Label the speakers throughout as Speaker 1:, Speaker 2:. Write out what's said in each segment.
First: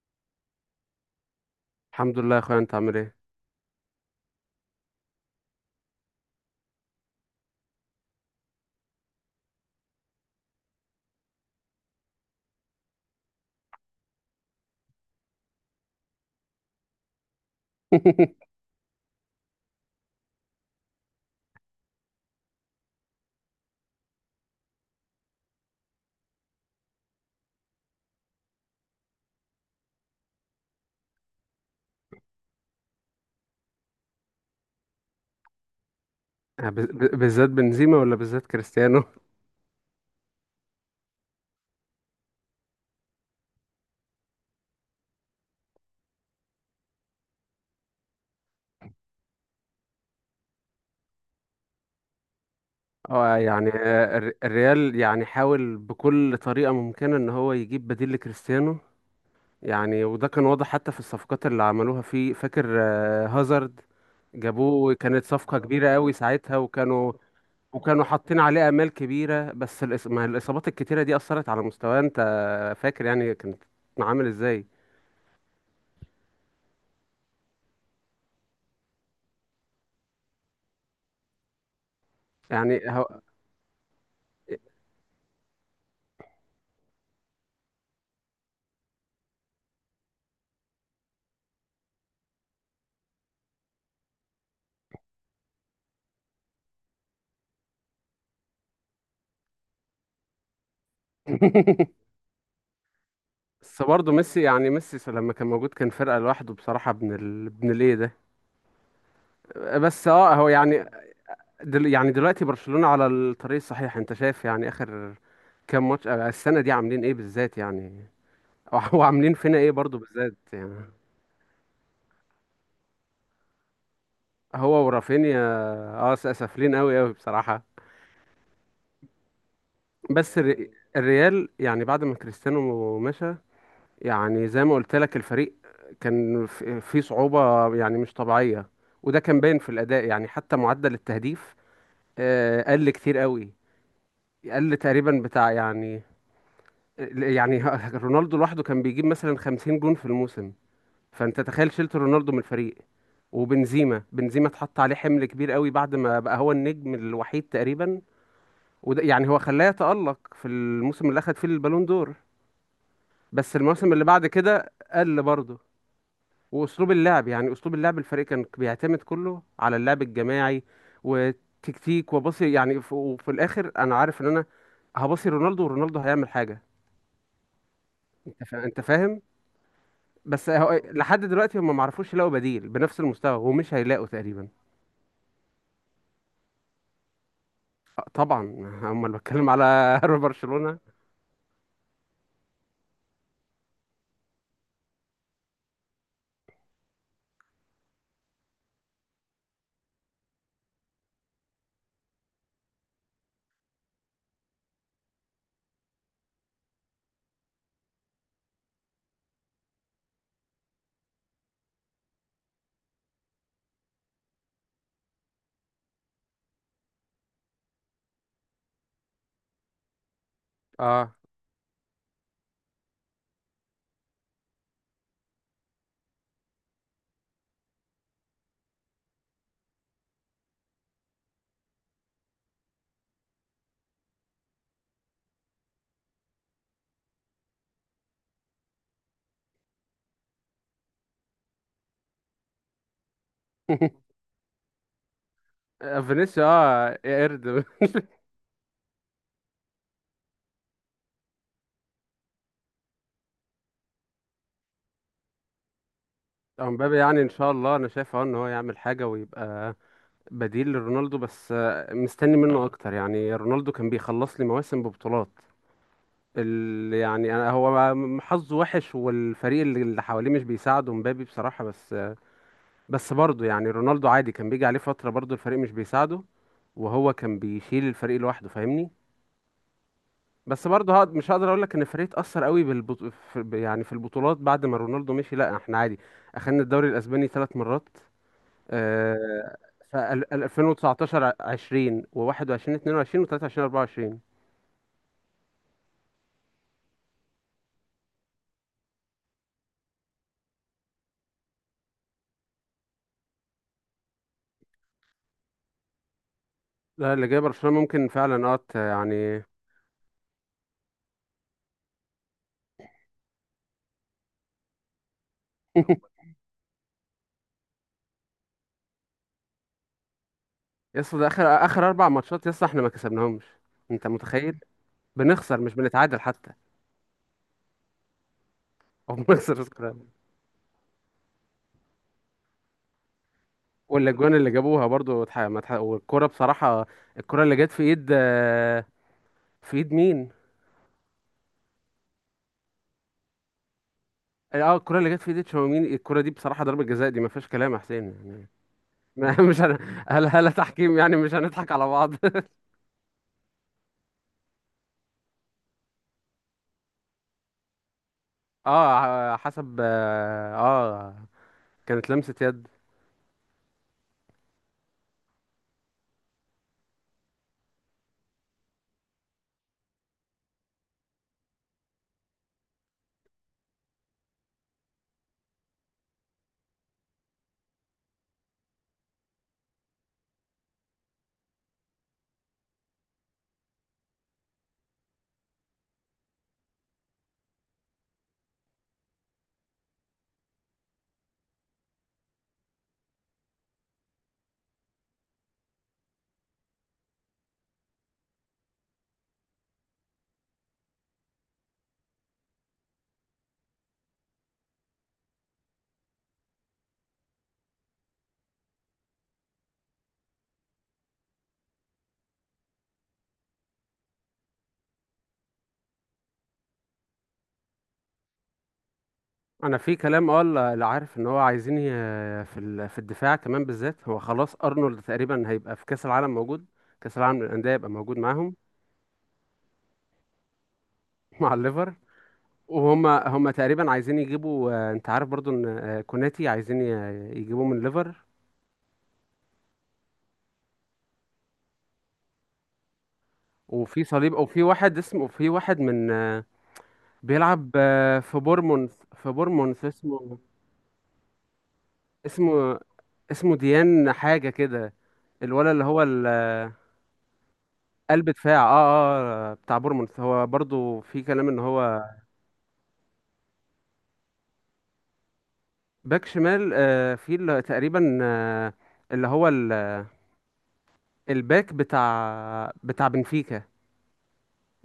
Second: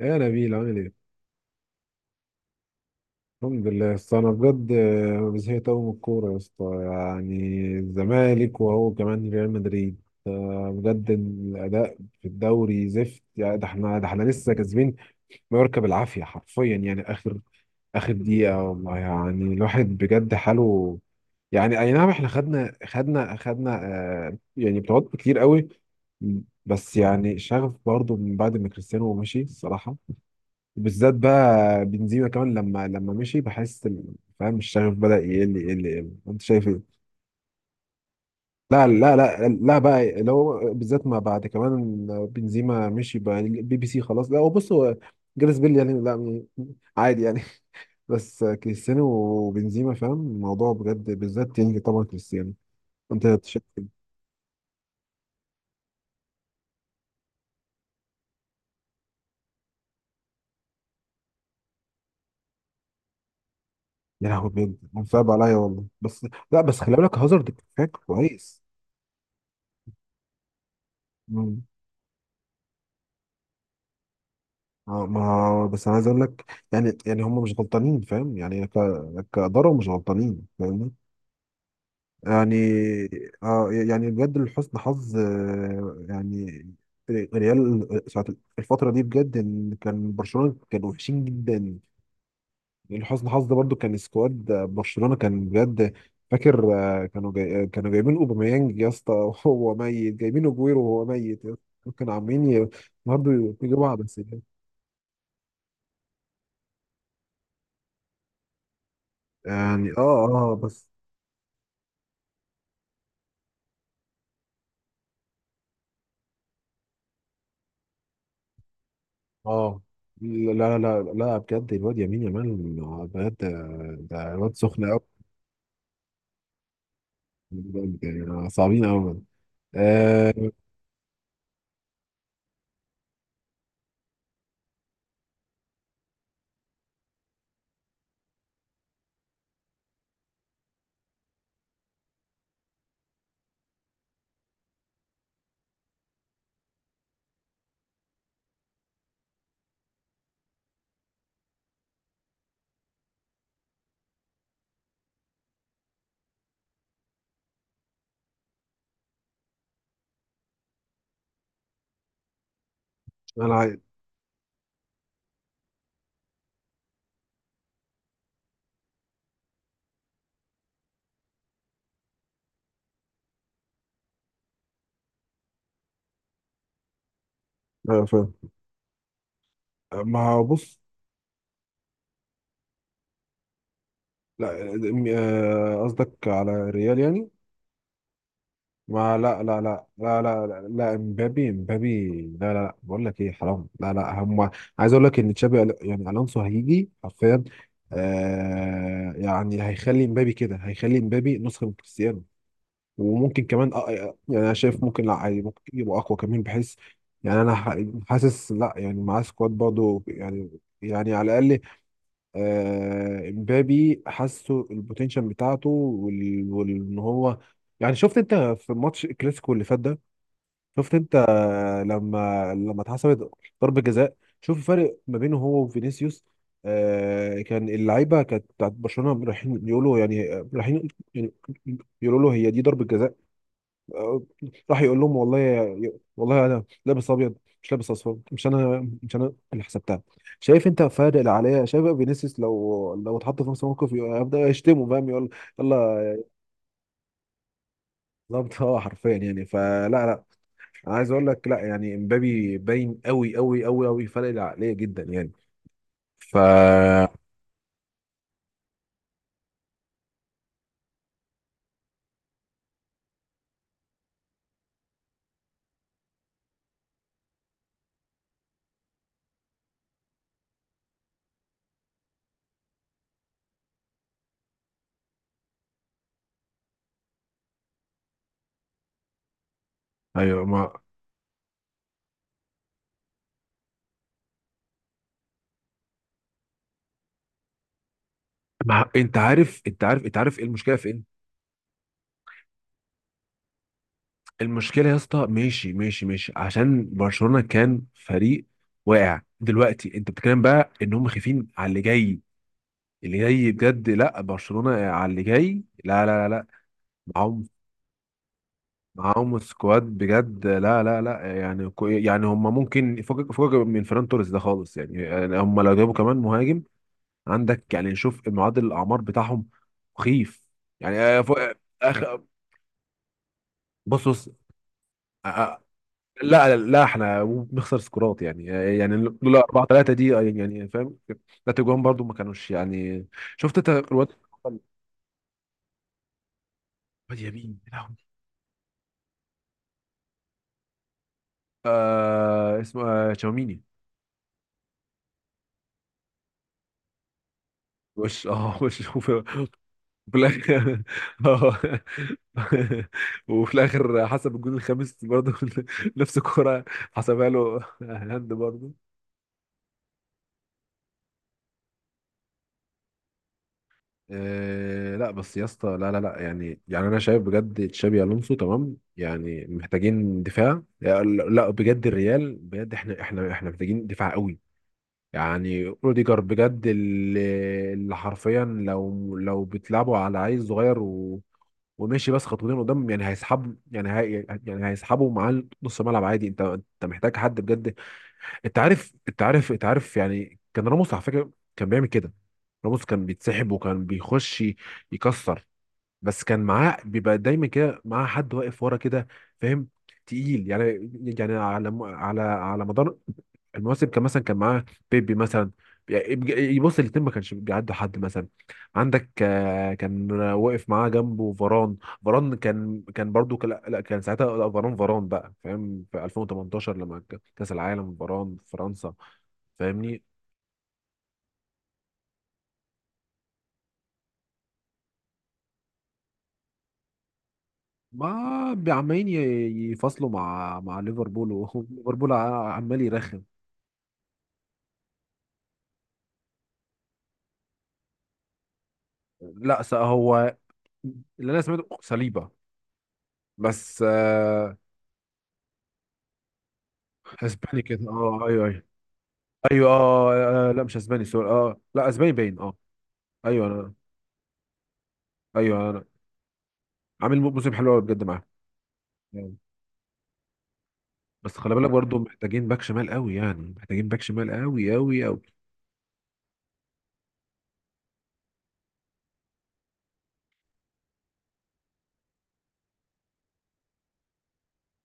Speaker 1: يا نبيل، عامل ايه؟
Speaker 2: الحمد لله يا اخويا، انت عامل ايه؟
Speaker 1: الحمد لله، بس انا بجد زهقت قوي من الكوره يا اسطى. يعني الزمالك، وهو كمان ريال مدريد. بجد الاداء في الدوري زفت. يعني ده احنا لسه كاسبين مايوركا بالعافيه، حرفيا يعني اخر دقيقه، والله يعني الواحد بجد حاله. يعني اي نعم، احنا خدنا خدنا خدنا، آه يعني بطولات كتير قوي. بس يعني شغف برضو من بعد ما كريستيانو مشي، الصراحه بالذات بقى بنزيما كمان لما مشي، بحس فاهم، الشغف بدأ يقل يقل يقل. انت شايف ايه؟
Speaker 2: بالذات بنزيما ولا بالذات
Speaker 1: لا
Speaker 2: كريستيانو؟
Speaker 1: لا لا لا بقى لو بالذات، ما بعد كمان بنزيما مشي بقى، البي بي سي خلاص. لا هو بص، هو جاريث بيل يعني لا، عادي يعني. بس كريستيانو وبنزيما، فاهم الموضوع بجد، بالذات يعني طبعا كريستيانو. انت شايف إيه؟
Speaker 2: الريال يعني حاول بكل طريقة ممكنة ان هو يجيب بديل لكريستيانو. يعني وده كان واضح حتى في الصفقات اللي عملوها، في فاكر هازارد؟
Speaker 1: يا لهوي بجد،
Speaker 2: جابوه، كانت
Speaker 1: صعب عليا
Speaker 2: صفقة
Speaker 1: والله.
Speaker 2: كبيرة قوي
Speaker 1: بس
Speaker 2: ساعتها،
Speaker 1: لا، بس خلي
Speaker 2: وكانوا
Speaker 1: بالك هازارد كفاك
Speaker 2: وكانوا حاطين
Speaker 1: كويس.
Speaker 2: عليه آمال كبيرة. بس الإص- ما الإصابات الكتيرة دي أثرت على مستواه. أنت فاكر يعني كانت عامل إزاي؟
Speaker 1: ما بس انا عايز اقول لك، يعني هم مش غلطانين، فاهم يعني، كاداره مش غلطانين فاهمني. يعني
Speaker 2: يعني هو
Speaker 1: آه يعني بجد لحسن حظ آه يعني ريال ساعة الفتره دي بجد، ان كان برشلونه كانوا وحشين جدا. يعني لحسن حظ برضو كان سكواد برشلونه كان بجد. فاكر آه، كانوا جاي، كانوا جايبين اوباميانج يا اسطى وهو ميت، جايبين اجويرو وهو ميت. كانوا عاملين برضو
Speaker 2: بس
Speaker 1: يجيبوا
Speaker 2: برضه
Speaker 1: عبثيات.
Speaker 2: ميسي، يعني ميسي لما كان موجود كان فرقة لوحده بصراحة، ابن ابن الايه ده.
Speaker 1: يعني
Speaker 2: بس
Speaker 1: اه
Speaker 2: هو
Speaker 1: اه
Speaker 2: يعني
Speaker 1: بس
Speaker 2: يعني دلوقتي برشلونة على الطريق الصحيح. انت شايف يعني اخر كام ماتش السنة دي عاملين ايه بالذات يعني؟ وعاملين فينا ايه
Speaker 1: اه.
Speaker 2: برضه بالذات
Speaker 1: لا
Speaker 2: يعني؟
Speaker 1: لا لا لا بجد، الواد يمين يامال بجد، ده الواد سخن
Speaker 2: هو
Speaker 1: قوي،
Speaker 2: ورافينيا سافلين قوي قوي بصراحة.
Speaker 1: بجد يعني صعبين قوي. آه،
Speaker 2: بس الريال يعني بعد ما كريستيانو مشى، يعني زي ما قلت لك، الفريق كان في صعوبة يعني مش طبيعية. وده كان باين في الأداء، يعني حتى معدل التهديف قل كتير قوي، قل تقريبا بتاع يعني، يعني رونالدو لوحده كان بيجيب مثلا 50 جون في الموسم. فانت تخيل شلت رونالدو من الفريق، وبنزيما اتحط عليه حمل كبير قوي بعد ما بقى هو النجم الوحيد تقريبا. وده يعني هو خلاه يتألق في الموسم اللي اخد فيه البالون دور.
Speaker 1: انا
Speaker 2: بس
Speaker 1: عايز
Speaker 2: الموسم اللي بعد كده قل برضه. واسلوب اللعب، يعني اسلوب اللعب الفريق كان بيعتمد كله على اللعب الجماعي وتكتيك، وبصي يعني وفي الاخر انا عارف ان انا هبصي رونالدو، ورونالدو هيعمل حاجه.
Speaker 1: فاهم.
Speaker 2: انت فاهم.
Speaker 1: ما هو
Speaker 2: بس
Speaker 1: بص،
Speaker 2: لحد دلوقتي هم ما عرفوش يلاقوا بديل بنفس المستوى، ومش هيلاقوا تقريبا.
Speaker 1: لا. قصدك على ريال يعني.
Speaker 2: طبعا هم
Speaker 1: ما
Speaker 2: اللي
Speaker 1: لا
Speaker 2: بتكلم
Speaker 1: لا لا
Speaker 2: على
Speaker 1: لا، لا لا لا
Speaker 2: برشلونه.
Speaker 1: امبابي امبابي. لا لا لا، بقول لك ايه، حرام لا لا. هم عايز اقول لك ان تشابي يعني الونسو هيجي حرفيا، آه يعني هيخلي امبابي كده، هيخلي امبابي نسخه من كريستيانو، وممكن كمان يعني انا شايف ممكن، لا عادي ممكن يبقى اقوى كمان بحيث يعني انا حاسس، لا يعني معاه سكواد برضه يعني، يعني على الاقل. امبابي حاسه البوتنشال بتاعته، ان هو يعني، شفت انت في ماتش الكلاسيكو اللي فات ده، شفت
Speaker 2: اه
Speaker 1: انت لما اتحسبت ضربة جزاء. شوف الفرق ما بينه هو وفينيسيوس. كان اللعيبه كانت بتاعت برشلونه رايحين يقولوا، يعني رايحين يعني يقولوا له هي دي ضربة جزاء. آه، راح يقول لهم والله والله انا لابس ابيض، مش لابس اصفر، مش انا مش انا اللي حسبتها. شايف انت فارق اللي عليا؟ شايف بقى فينيسيوس لو اتحط في نفس الموقف هيبدا يشتمه، فاهم، يقول يلا.
Speaker 2: فينيسيا اه قرد.
Speaker 1: بالظبط اه، حرفيا يعني، فلا لا، انا عايز اقول لك لا، يعني امبابي باين قوي قوي قوي قوي، فارق اللي عليا جدا يعني، ف
Speaker 2: امبابي يعني ان شاء الله انا شايف اه ان هو يعمل حاجه ويبقى بديل لرونالدو. بس مستني منه اه اكتر. يعني رونالدو كان بيخلص لي مواسم ببطولات. يعني أنا هو حظه وحش، والفريق اللي حواليه مش بيساعده مبابي بصراحة. بس برضه يعني رونالدو عادي كان بيجي عليه فترة برضه الفريق مش بيساعده، وهو كان بيشيل الفريق لوحده، فاهمني؟
Speaker 1: ايوه.
Speaker 2: بس
Speaker 1: ما
Speaker 2: برضه مش هقدر اقول لك ان الفريق اتأثر قوي يعني في البطولات بعد ما رونالدو مشي. لا احنا عادي، اخدنا الدوري الاسباني ثلاث مرات،
Speaker 1: ما انت
Speaker 2: آه،
Speaker 1: عارف انت
Speaker 2: ف
Speaker 1: عارف انت عارف ايه المشكله في إيه؟
Speaker 2: 2019 20 و21 22 و23 24.
Speaker 1: المشكله يا اسطى، ماشي ماشي ماشي عشان برشلونه كان فريق واقع. دلوقتي انت بتتكلم بقى ان هم خايفين على اللي جاي، اللي جاي بجد، لا برشلونه على اللي جاي لا لا لا لا،
Speaker 2: لا اللي جاي
Speaker 1: معاهم،
Speaker 2: برشلونة ممكن فعلا اه
Speaker 1: معاهم
Speaker 2: يعني
Speaker 1: سكواد بجد، لا لا لا. يعني يعني هم ممكن فوق فوق من فران توريس ده خالص. يعني هم لو جابوا كمان مهاجم عندك، يعني شوف معدل الاعمار بتاعهم، مخيف يعني
Speaker 2: يسطا ده
Speaker 1: فوق
Speaker 2: اخر
Speaker 1: آه،
Speaker 2: اخر اربع
Speaker 1: آخر.
Speaker 2: ماتشات يسطا احنا ما كسبناهمش. انت
Speaker 1: بص بص،
Speaker 2: متخيل؟
Speaker 1: آه،
Speaker 2: بنخسر،
Speaker 1: آه،
Speaker 2: مش بنتعادل حتى.
Speaker 1: لا لا احنا بنخسر سكورات يعني. يعني
Speaker 2: او
Speaker 1: لولا
Speaker 2: بنخسر
Speaker 1: 4 3
Speaker 2: سكراب.
Speaker 1: دي يعني فاهم، لا تجوان برضو ما كانوش يعني. شفت انت الواد،
Speaker 2: والاجوان اللي
Speaker 1: واد
Speaker 2: جابوها برضو اتح- ما اتح- والكرة بصراحة، الكرة اللي
Speaker 1: يمين، يا
Speaker 2: جت في
Speaker 1: لهوي.
Speaker 2: ايد في ايد مين؟
Speaker 1: اسمه تشاوميني.
Speaker 2: اه الكرة اللي جت في ايد تشاوميني، الكرة دي بصراحة ضربة جزاء، دي ما فيهاش كلام يا حسين
Speaker 1: وش
Speaker 2: يعني
Speaker 1: اه وش، وفي
Speaker 2: ما- مش هن...
Speaker 1: وفي
Speaker 2: هل
Speaker 1: الاخر
Speaker 2: تحكيم يعني؟ مش هنضحك
Speaker 1: اه،
Speaker 2: على بعض.
Speaker 1: وفي الاخر حسب الجون الخامس برضه، نفس الكرة حسبها له هاند برضه.
Speaker 2: اه حسب اه كانت لمسة يد.
Speaker 1: إيه، لا بس يا اسطى لا لا لا، يعني انا شايف بجد تشابي الونسو تمام، يعني محتاجين دفاع. لا لا، بجد الريال بجد، احنا احنا احنا محتاجين دفاع قوي. يعني روديجر بجد، اللي حرفيا، لو بتلعبوا على عيل صغير و وماشي بس خطوتين قدام، يعني هيسحب، يعني هي يعني هيسحبوا معاه نص ملعب عادي. انت محتاج حد بجد. انت عارف انت عارف انت عارف، يعني كان راموس على فكره كان بيعمل كده. راموس كان بيتسحب وكان بيخش يكسر، بس كان معاه، بيبقى دايما كده معاه حد واقف ورا كده، فاهم، تقيل يعني. يعني على على مدار المواسم، كان مثلا كان معاه بيبي مثلا، يعني يبص الاتنين ما كانش بيعدوا حد، مثلا عندك كان واقف معاه جنبه فاران. فاران كان برضو كان، لا لا، كان ساعتها لا، فاران فاران بقى فاهم في 2018 لما كأس العالم فاران في فرنسا،
Speaker 2: انا في
Speaker 1: فاهمني.
Speaker 2: كلام اه اللي عارف ان هو عايزين في في الدفاع كمان، بالذات هو خلاص ارنولد تقريبا هيبقى في كاس العالم موجود. كاس العالم للانديه هيبقى
Speaker 1: ما
Speaker 2: موجود معاهم
Speaker 1: عمالين يفصلوا مع ليفربول،
Speaker 2: مع الليفر.
Speaker 1: وليفربول عمال
Speaker 2: وهم
Speaker 1: يرخم.
Speaker 2: هم تقريبا عايزين يجيبوا انت عارف برضو ان كوناتي عايزين يجيبوه من الليفر.
Speaker 1: لا هو اللي انا سمعته صليبه، بس
Speaker 2: وفي صليب،
Speaker 1: آه.
Speaker 2: وفي واحد اسمه، في واحد من
Speaker 1: اسباني
Speaker 2: بيلعب
Speaker 1: كده، اه
Speaker 2: في
Speaker 1: ايوه ايوه،
Speaker 2: بورمونث، في
Speaker 1: ايوه
Speaker 2: بورمونث اسمه،
Speaker 1: اه لا مش اسباني، سوري، اه لا اسباني باين، اه.
Speaker 2: اسمه
Speaker 1: ايوه
Speaker 2: اسمه
Speaker 1: انا،
Speaker 2: ديان حاجة كده، الولد
Speaker 1: ايوه انا.
Speaker 2: اللي هو
Speaker 1: عامل موسم حلو قوي بجد معاه
Speaker 2: قلب دفاع
Speaker 1: يعني.
Speaker 2: اه. اه بتاع بورموث هو برضو في
Speaker 1: بس
Speaker 2: كلام
Speaker 1: خلي
Speaker 2: ان
Speaker 1: بالك برضه
Speaker 2: هو
Speaker 1: محتاجين باك شمال قوي، يعني محتاجين باك شمال قوي قوي قوي.
Speaker 2: باك شمال. في اللي تقريبا اللي هو الباك بتاع بنفيكا،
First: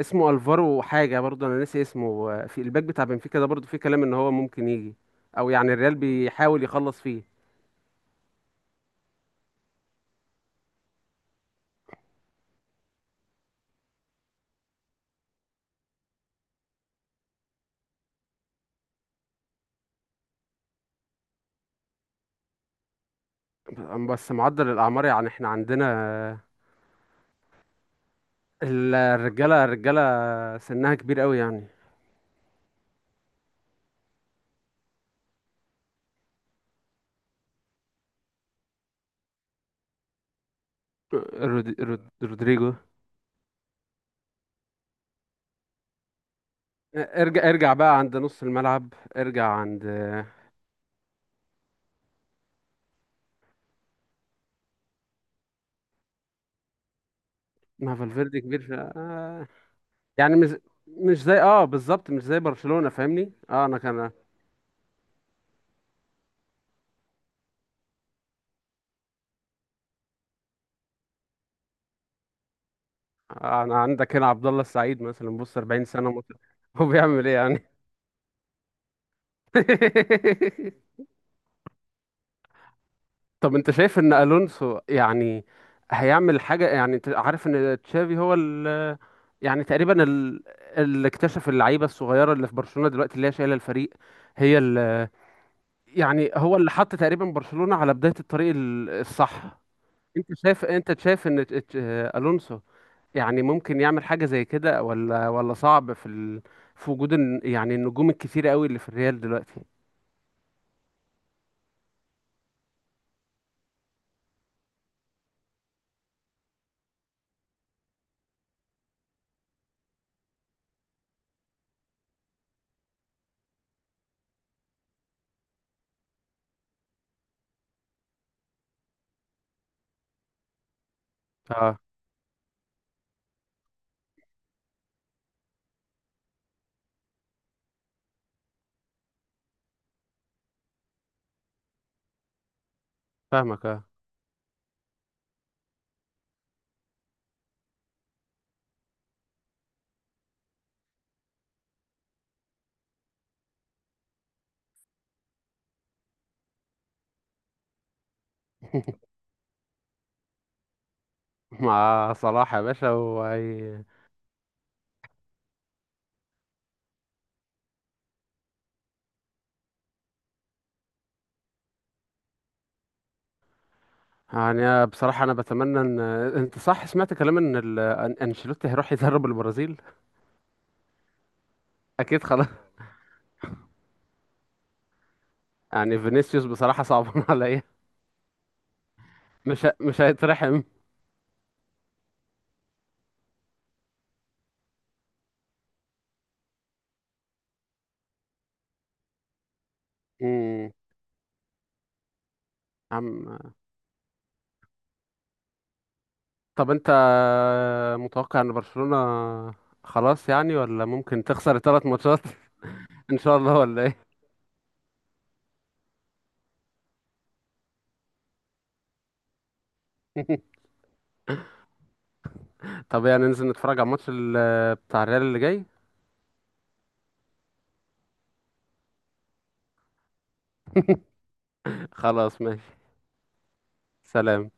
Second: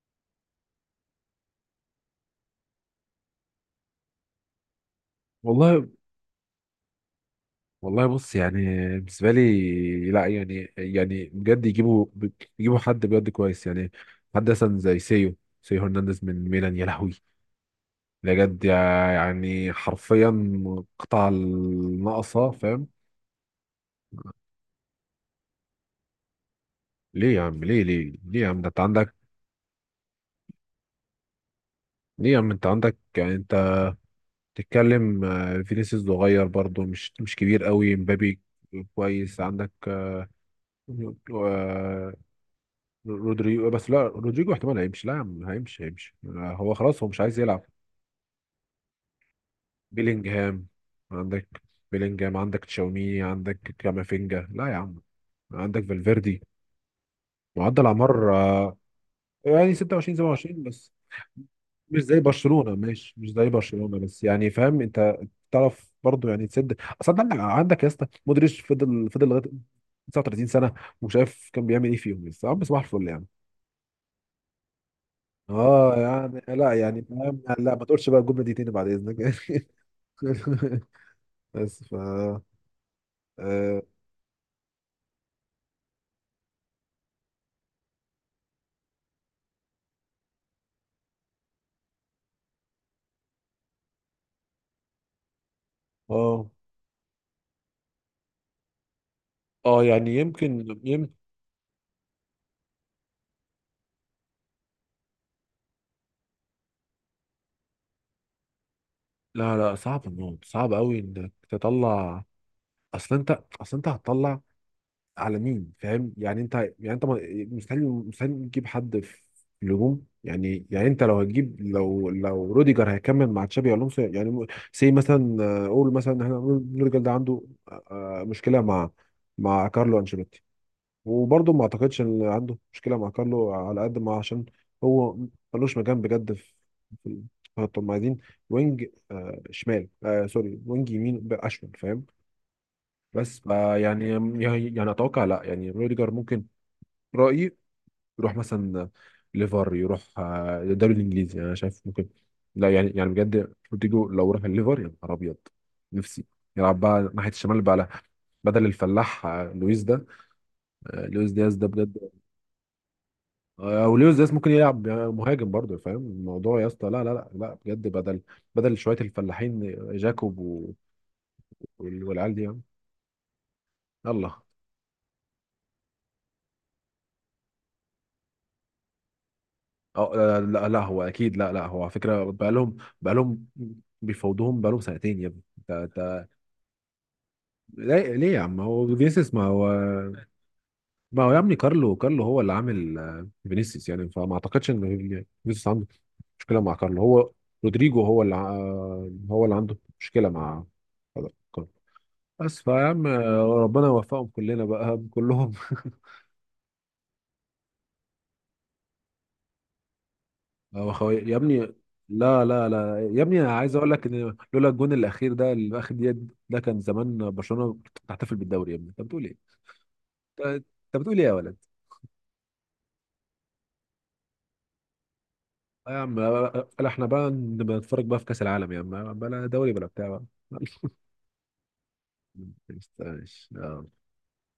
Speaker 2: اسمه الفارو حاجة، برضو انا ناسي اسمه. في الباك بتاع بنفيكا ده برضو في كلام ان هو ممكن يجي، او يعني
Speaker 1: والله
Speaker 2: الريال بيحاول يخلص فيه.
Speaker 1: والله بص، يعني بالنسبه لي، لا يعني بجد يجيبوا، يجيبوا حد بجد كويس يعني، حد مثلا زي سيو، سيو هرنانديز من ميلان، يا لهوي بجد. يعني حرفيا قطع الناقصة، فاهم.
Speaker 2: بس معدل الاعمار يعني احنا عندنا آه،
Speaker 1: ليه يا عم؟ ليه ليه ليه يا عم، ده انت عندك.
Speaker 2: الرجالة سنها كبير قوي يعني.
Speaker 1: ليه يا عم، انت عندك، يعني انت بتتكلم فينيسيوس صغير برضه، مش كبير قوي، مبابي كويس، عندك
Speaker 2: رودريجو.
Speaker 1: رودريجو. بس لا، رودريجو احتمال هيمشي. لا يا عم، هيمشي هيمشي هو خلاص هو مش عايز
Speaker 2: ارجع
Speaker 1: يلعب.
Speaker 2: ارجع بقى عند نص الملعب، ارجع عند
Speaker 1: بيلينجهام عندك، بيلينجهام عندك، تشاوميني عندك، كامافينجا. لا يا عم، عندك فالفيردي. معدل
Speaker 2: ما
Speaker 1: اعمار
Speaker 2: فالفيردي كبير ف... آه،
Speaker 1: يعني 26
Speaker 2: يعني مش
Speaker 1: 27 بس،
Speaker 2: مش زي اه
Speaker 1: مش
Speaker 2: بالظبط
Speaker 1: زي
Speaker 2: مش زي
Speaker 1: برشلونة،
Speaker 2: برشلونة،
Speaker 1: ماشي مش
Speaker 2: فاهمني؟
Speaker 1: زي
Speaker 2: اه انا
Speaker 1: برشلونة.
Speaker 2: كان،
Speaker 1: بس يعني فاهم انت، تعرف برضو يعني تسد. اصل انت عندك يا اسطى مودريتش فضل لغاية 39 سنة، وشايف كان بيعمل ايه فيهم لسه يا عم، صباح الفل يعني.
Speaker 2: انا عندك هنا عبد الله السعيد مثلا، بص 40
Speaker 1: اه
Speaker 2: سنة
Speaker 1: يعني، لا
Speaker 2: هو
Speaker 1: يعني
Speaker 2: بيعمل ايه
Speaker 1: فاهم، لا
Speaker 2: يعني؟
Speaker 1: ما تقولش بقى الجملة دي تاني بعد اذنك. بس ف
Speaker 2: طب انت
Speaker 1: اه،
Speaker 2: شايف ان الونسو يعني هيعمل حاجة؟ يعني انت عارف ان تشافي هو ال، يعني تقريبا اللي اكتشف اللعيبة الصغيرة اللي في برشلونة دلوقتي اللي هي شايلة الفريق، هي يعني
Speaker 1: اه
Speaker 2: هو اللي حط تقريبا برشلونة على بداية الطريق الصح.
Speaker 1: يعني يمكن
Speaker 2: انت
Speaker 1: يمكن
Speaker 2: شايف ان الونسو يعني ممكن يعمل حاجة زي كده، ولا صعب في في وجود يعني النجوم الكتيرة قوي اللي في الريال دلوقتي؟
Speaker 1: لا لا صعب الموت، صعب قوي انك تطلع. اصل انت هتطلع على مين؟ فاهم يعني، انت مستحيل مستحيل تجيب حد في الهجوم. يعني انت لو هتجيب، لو روديجر هيكمل مع تشابي الونسو، يعني سي مثلا. قول مثلا احنا نقول روديجر ده عنده آه، مشكله مع، مع كارلو انشيلوتي. وبرضه ما
Speaker 2: اه
Speaker 1: اعتقدش ان عنده مشكله مع كارلو، على قد ما عشان هو ملوش مكان بجد في، في الخط. هم عايزين وينج شمال، آه سوري، وينج يمين اشمل، فاهم. بس
Speaker 2: فاهمك
Speaker 1: فا
Speaker 2: اه
Speaker 1: يعني، يعني اتوقع لا يعني روديجر ممكن، رأيي، يروح مثلا ليفر، يروح الدوري الانجليزي، انا شايف ممكن. لا يعني بجد روديجو لو راح الليفر، يا نهار ابيض، نفسي يلعب بقى ناحية الشمال بقى، لا. بدل الفلاح لويس ده، لويس دياز ده بجد،
Speaker 2: مع صلاح يا باشا وهي.
Speaker 1: او لويس دياز ممكن يلعب يعني مهاجم برضه، فاهم الموضوع يا اسطى. لا لا لا لا بجد، بدل، بدل شوية الفلاحين جاكوب والعيال دي يعني، يلا.
Speaker 2: يعني أنا بصراحة أنا بتمنى إن أنت صح، سمعت كلام إن أنشيلوتي هيروح يدرب البرازيل؟
Speaker 1: اه لا، لا لا هو اكيد، لا لا هو على
Speaker 2: أكيد
Speaker 1: فكره
Speaker 2: خلاص.
Speaker 1: بقالهم، بقالهم بيفاوضوهم بقالهم سنتين يا ابني، انت
Speaker 2: يعني
Speaker 1: انت
Speaker 2: فينيسيوس بصراحة صعبان عليا.
Speaker 1: ليه ليه يا عم، هو فينيسيوس؟ ما هو،
Speaker 2: مش هيترحم.
Speaker 1: ما هو يا ابني، كارلو كارلو هو اللي عامل فينيسيوس يعني، فما اعتقدش ان فينيسيوس عنده مشكله مع كارلو، هو رودريجو هو اللي هو اللي عنده مشكله مع
Speaker 2: امم
Speaker 1: كارلو. بس فيا عم
Speaker 2: عم،
Speaker 1: ربنا يوفقهم كلنا بقى كلهم.
Speaker 2: طب انت متوقع ان برشلونة خلاص يعني، ولا ممكن
Speaker 1: يا
Speaker 2: تخسر
Speaker 1: ابني،
Speaker 2: ثلاث ماتشات؟
Speaker 1: لا لا لا
Speaker 2: ان
Speaker 1: يا
Speaker 2: شاء
Speaker 1: ابني انا
Speaker 2: الله
Speaker 1: عايز
Speaker 2: ولا
Speaker 1: اقول
Speaker 2: ايه؟
Speaker 1: لك ان لولا الجون الاخير ده اللي في اخر دقيقه، ده كان زمان برشلونه تحتفل بالدوري، يا ابني انت بتقول ايه. انت أنت بتقول ايه يا ولد؟
Speaker 2: طب يعني ننزل نتفرج على الماتش بتاع الريال اللي جاي؟
Speaker 1: آه يا عم، بلا، احنا بقى نبقى نتفرج بقى في كاس العالم يا عم، بلا دوري بلا بتاع بقى. معلش،
Speaker 2: خلاص
Speaker 1: ما
Speaker 2: ماشي.
Speaker 1: يستاهلش.
Speaker 2: سلام.